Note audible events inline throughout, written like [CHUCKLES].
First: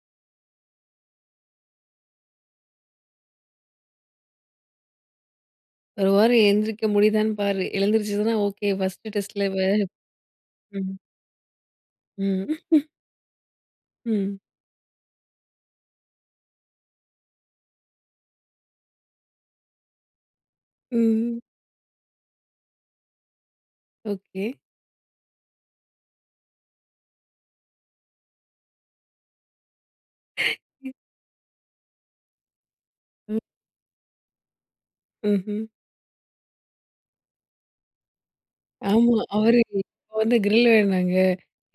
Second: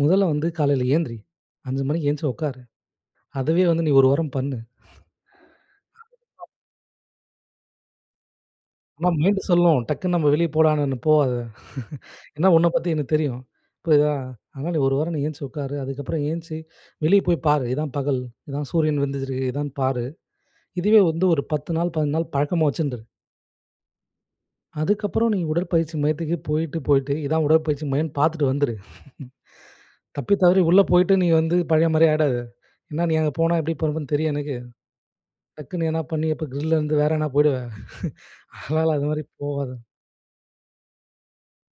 மொதல வந்து காலைல ஏந்திரி, 5 மணிக்கு ஏந்திச்சி உட்காரு. அதையே வந்து நீ ஒரு வாரம் பண்ணு. ஒரு வாரம் [UNINTELLIGIBLE] எழுந்திரிக்க முடியுதான்னு பாரு, எழுந்திரிச்சுதுன்னா ஓகே ஆனா பர்ஸ்ட் மைண்ட் டெஸ்ட்ல இவ. சொல்லும், டக்குனு நம்ம வெளிய போலானுன்னு. ம். "போகாத. [CHUCKLES] ம் ஏன்னா, உன்னப் [CHUCKLES] பத்தி எனக்கு தெரியும். புரியுதா. ம். அதனால, நீ ஒரு வாரம் நீ ஏந்திச்சி உட்காரு. அதுக்கப்புறம் ஏந்திச்சி, வெளியே போய் பாரு. இதான் பகல். இதான் சூரியன் வந்துருக்குது. இதான் பாரு. இதுவே வந்து ம். ஒரு 10 நாள், 15 நாள் பழக்கமா வச்சுண்டுரு." ஓகே. அதுக்கப்புறம், நீ உடற்பயிற்சி மையத்துக்கு போயிட்டு, போயிட்டு, இது தான் உடற்பயிற்சி மையம்ன்னு பாத்துட்டு வந்துரு. [CHUCKLES] தப்பி தவறி உள்ள [CHUCKLES] போயிட்டு நீ வந்து பழைய மாரியே ஆயிடாத. என்ன நீ அங்கே ம். போனா, எப்படி பொலம்புவன்னு தெரியும் எனக்கு. ம்ஹ்ம். டக்குனு எதனா பண்ணி, அப்போ கிரில்ல இருந்து வேற எதுனா போயிடுவ. அதுனால அது ஆமா. மாரி அவரு, போவாத. "இப்ப வந்து கிரில் வேணுங்க.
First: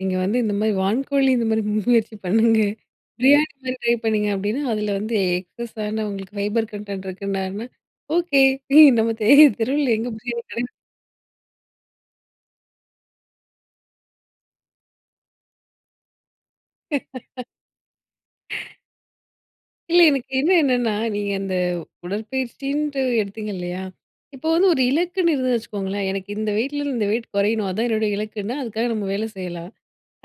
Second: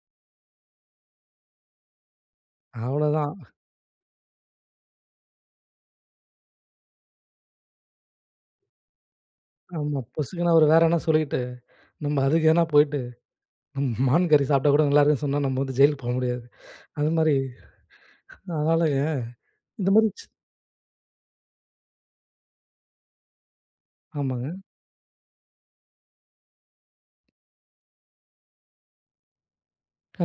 நீங்க வந்து இந்த மாரி வான்கோழி இந்த மாதிரி மு முயற்சி பண்ணுங்க. அவ்வளோதான், பிரியாணி மாதிரி ட்ரை பண்ணுங்க," அப்டின்னா, அதில வந்து எக்ஸஸான உங்களுக்கு ஃபைபர் கன்டென்ட் இருக்குன்னாருன்னா ஓகே, ஏ நம்ம தெ தெருவில ஆமா. எங்க பிரியாணி பொசுக்குனா கடை? அவரு வேற எதுனா சொல்லிட்டு, நம்ம அதுக்கு எதுனா போயிட்டு, [CHUCKLES] மான் கறி சாப்பிட்டா கூட நல்லாயிருக்குன்னு சொன்னா, நம்ம வந்து ஜெயிலுக்கு போ முடியாது. அது மாரி, [LAUGHS] [CHUCKLES] அதுனால, இந்த இல்ல மாரி, சின் எனக்கு இன்னும் என்னன்னா, நீங்க அந்த உடற்பயிற்சின்ட்டு எடுத்தீங்க இல்லையா? இப்போ ஆமாங்க. வந்து ஒரு இலக்குன்னு இருந்ததுன்னு வச்சுக்கோங்களேன், எனக்கு இந்த வெயிட்லருந்து இந்த வெயிட் குறையணும் அதுதான் என்னுடைய இலக்குன்னா, அதுக்காக நம்ம வேலை செய்யலாம்.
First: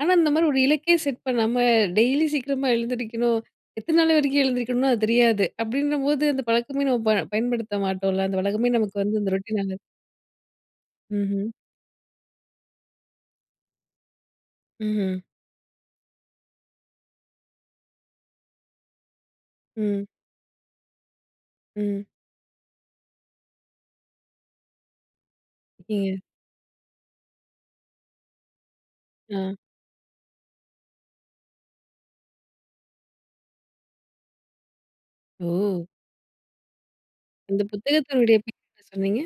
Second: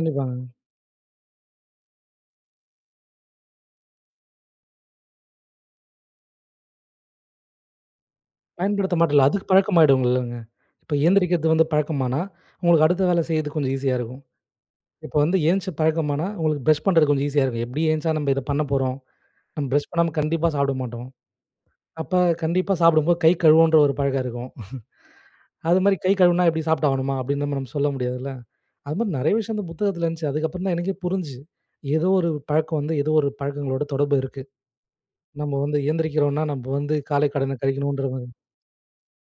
ஆனா, இந்த மாதிரி ஒரு இலக்கே செட் பண்ணாம டெய்லி சீக்கிரமா எழுந்திரிக்கணும், எத்தனை நாள் வரைக்கும் எழுந்திரிக்கணும்னு அது தெரியாது. அப்டின்னும்போது அந்த பழக்கமே, நம்ம ப பயன்படுத்த மாட்டோம்ல அந்த வழக்கமே பயன்படுத்த நமக்கு வந்து மாட்டேல்ல, அந்த அதுக்கு ரொட்டீனால. பழக்கமாகிடுல்லங்க. இப்போ ஏந்திரிக்கிறது ம்ஹ்ம். வந்து பழக்கமானா, உங்களுக்கு அடுத்த வேலை செய்றதுக்கு கொஞ்சம் ஈஸியா இருக்கும். இப்ப ம்ஹ்ம். வந்து எந்திச்சி பழக்கமானா, உங்களுக்கு ப்ரஷ் பண்ணுறது கொஞ்சம் ஈஸியா இருக்கும். எப்டியும் எந்திச்சா நம்ம இதை பண்ண போறோம், நம்ம ப்ரஷ் ம். பண்ணாம கண்டிப்பா சாப்பிட மாட்டோம். ம். அப்ப கண்டிப்பா சாப்பிடும்போது கை கழுவனுன்ற ஒரு பழக்கம் இருக்கும். [CHUCKLES] அது மாரி கை நீங்க கழுவினா, எப்டி சாப்பிட்டாகணுமா? அப்டின்னு நம்ம ர சொல்ல முடியாதுல்ல. அது மாரி நெறைய அ. விஷயம் இந்த புத்தகத்தில இருந்ததுச்சி. அதுக்கு அப்புறம் தான் எனக்கே புரிஞ்சிது. ஏதோ ஒரு பழக்கம் வந்து, ஏதோ ஒரு பழக்கங்களோடு தொடர்பு இருக்கு. நம்ம வந்து ஓ! ஏந்திரிக்கிறோம்னா, நம்ம வந்து காலைக் கடன இந்த கழிக்கணும்ன்ற மாரி. புத்தகத்தினுடைய பேர் என்ன சொன்னீங்க?